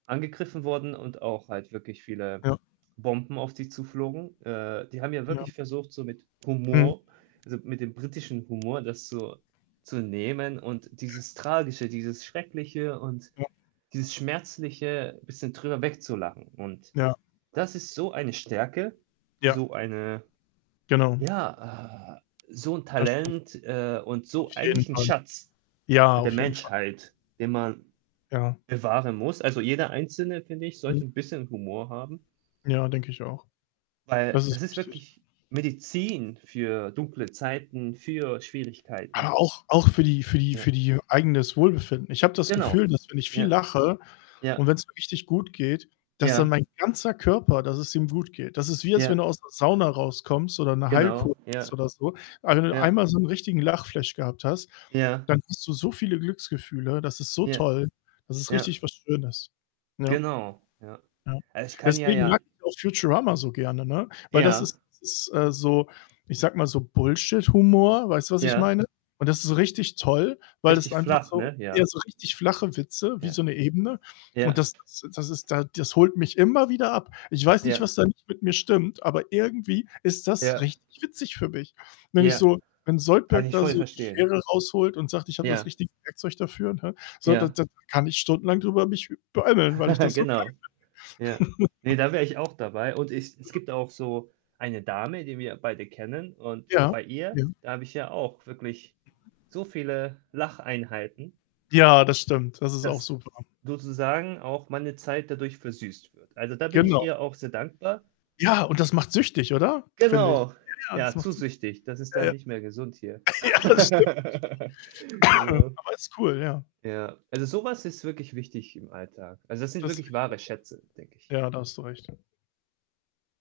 Angegriffen worden und auch halt wirklich, viele Ja. Bomben auf dich zuflogen. Äh, die haben ja Ja. wirklich versucht, so mit Mhm. Humor, also, mit dem britischen Humor, das so zu nehmen und Ja. dieses tragische, dieses schreckliche und Ja. dieses schmerzliche bisschen drüber wegzulachen und, Ja. das ist so eine Stärke, Ja. so eine Genau. ja, ah so 'n Das stimmt. Talent, äh, und so Auf jeden eigentlich 'n Fall. Schatz Ja, der auf jeden Fall. Menschheit, den man Ja. bewahren muss. Also, jeder Einzelne, finde ich, Mhm. sollte 'n bisschen Humor haben. Ja, denke ich auch. Weil, Das das ist ist wichtig. wirklich Medizin, für dunkle Zeiten, für Schwierigkeiten. Aber auch auch für die für die Ja. für die eigenes Wohlbefinden. Ich habe das Genau. Gefühl, dass wenn ich viel Ja. lache und Ja. wenn's mir richtig gut geht, dass dann Ja. mein ganzer Körper dass es ihm gut geht. Das ist wie, als wenn du Ja. aus 'ner Sauna rauskommst, oder 'ne Genau. Heilkur machst, Ja. oder so. [unintelligible] Ja. einmal so 'n richtigen Lachflash gehabt hast, Ja. dann hast du so viele Glücksgefühle, das ist so Ja. toll, das ist Ja. richtig was Schönes. Ja. Genau, ja. Ja. Also, ich kann ja Deswegen mag ja ich auch Futurama so gerne, ne? Weil das Ja. ist ist, äh, so ich sage mal so, Bullshit-Humor, weißt du, was ich Ja. meine? Und das ist so richtig toll, weil das Richtig einfach flach, so ne? ja Ja. so richtig flache Witze wie Ja. so 'ne Ebene. Und Ja. das [unintelligible] das ist da das holt mich immer wieder ab. Ich weiß nicht, Ja. was da nicht mit mir stimmt, aber irgendwie ist das Ja. richtig witzig für mich. Wenn ich Ja. so wenn Kann Zoidberg ich da voll so die verstehen. Schere rausholt und sagt: „Ich habe das Ja. richtige Werkzeug dafür“, ne? So, da Ja. da da kann ich stundenlang drüber mich beömmeln, weil ich das so geil Genau. Ja. finde. Ne, da wäre ich auch dabei. Und ich Ja. es gibt auch so eine Dame, die wir beide kennen und, Ja, bei ihr, ja. da habe ich ja auch wirklich, so viele Lacheinheiten Ja, das stimmt, das ist auch dass super. sozusagen auch meine Zeit dadurch versüßt wird. Also, da bin ich Genau. ihr auch sehr dankbar. Ja, und das macht süchtig, oder? Finde ich. Genau. Ja, das Ja, zu macht süchtig. süchtig. Das ist dann Äh nicht mehr gesund hier. Ja, das stimmt. Genau. Aber ist cool, ja. Ja. Also, so was ist wirklich wichtig, im Alltag. Also, das sind Das sehe wirklich ich auch. wahre Schätze, denke ich. Ja, da hast du recht.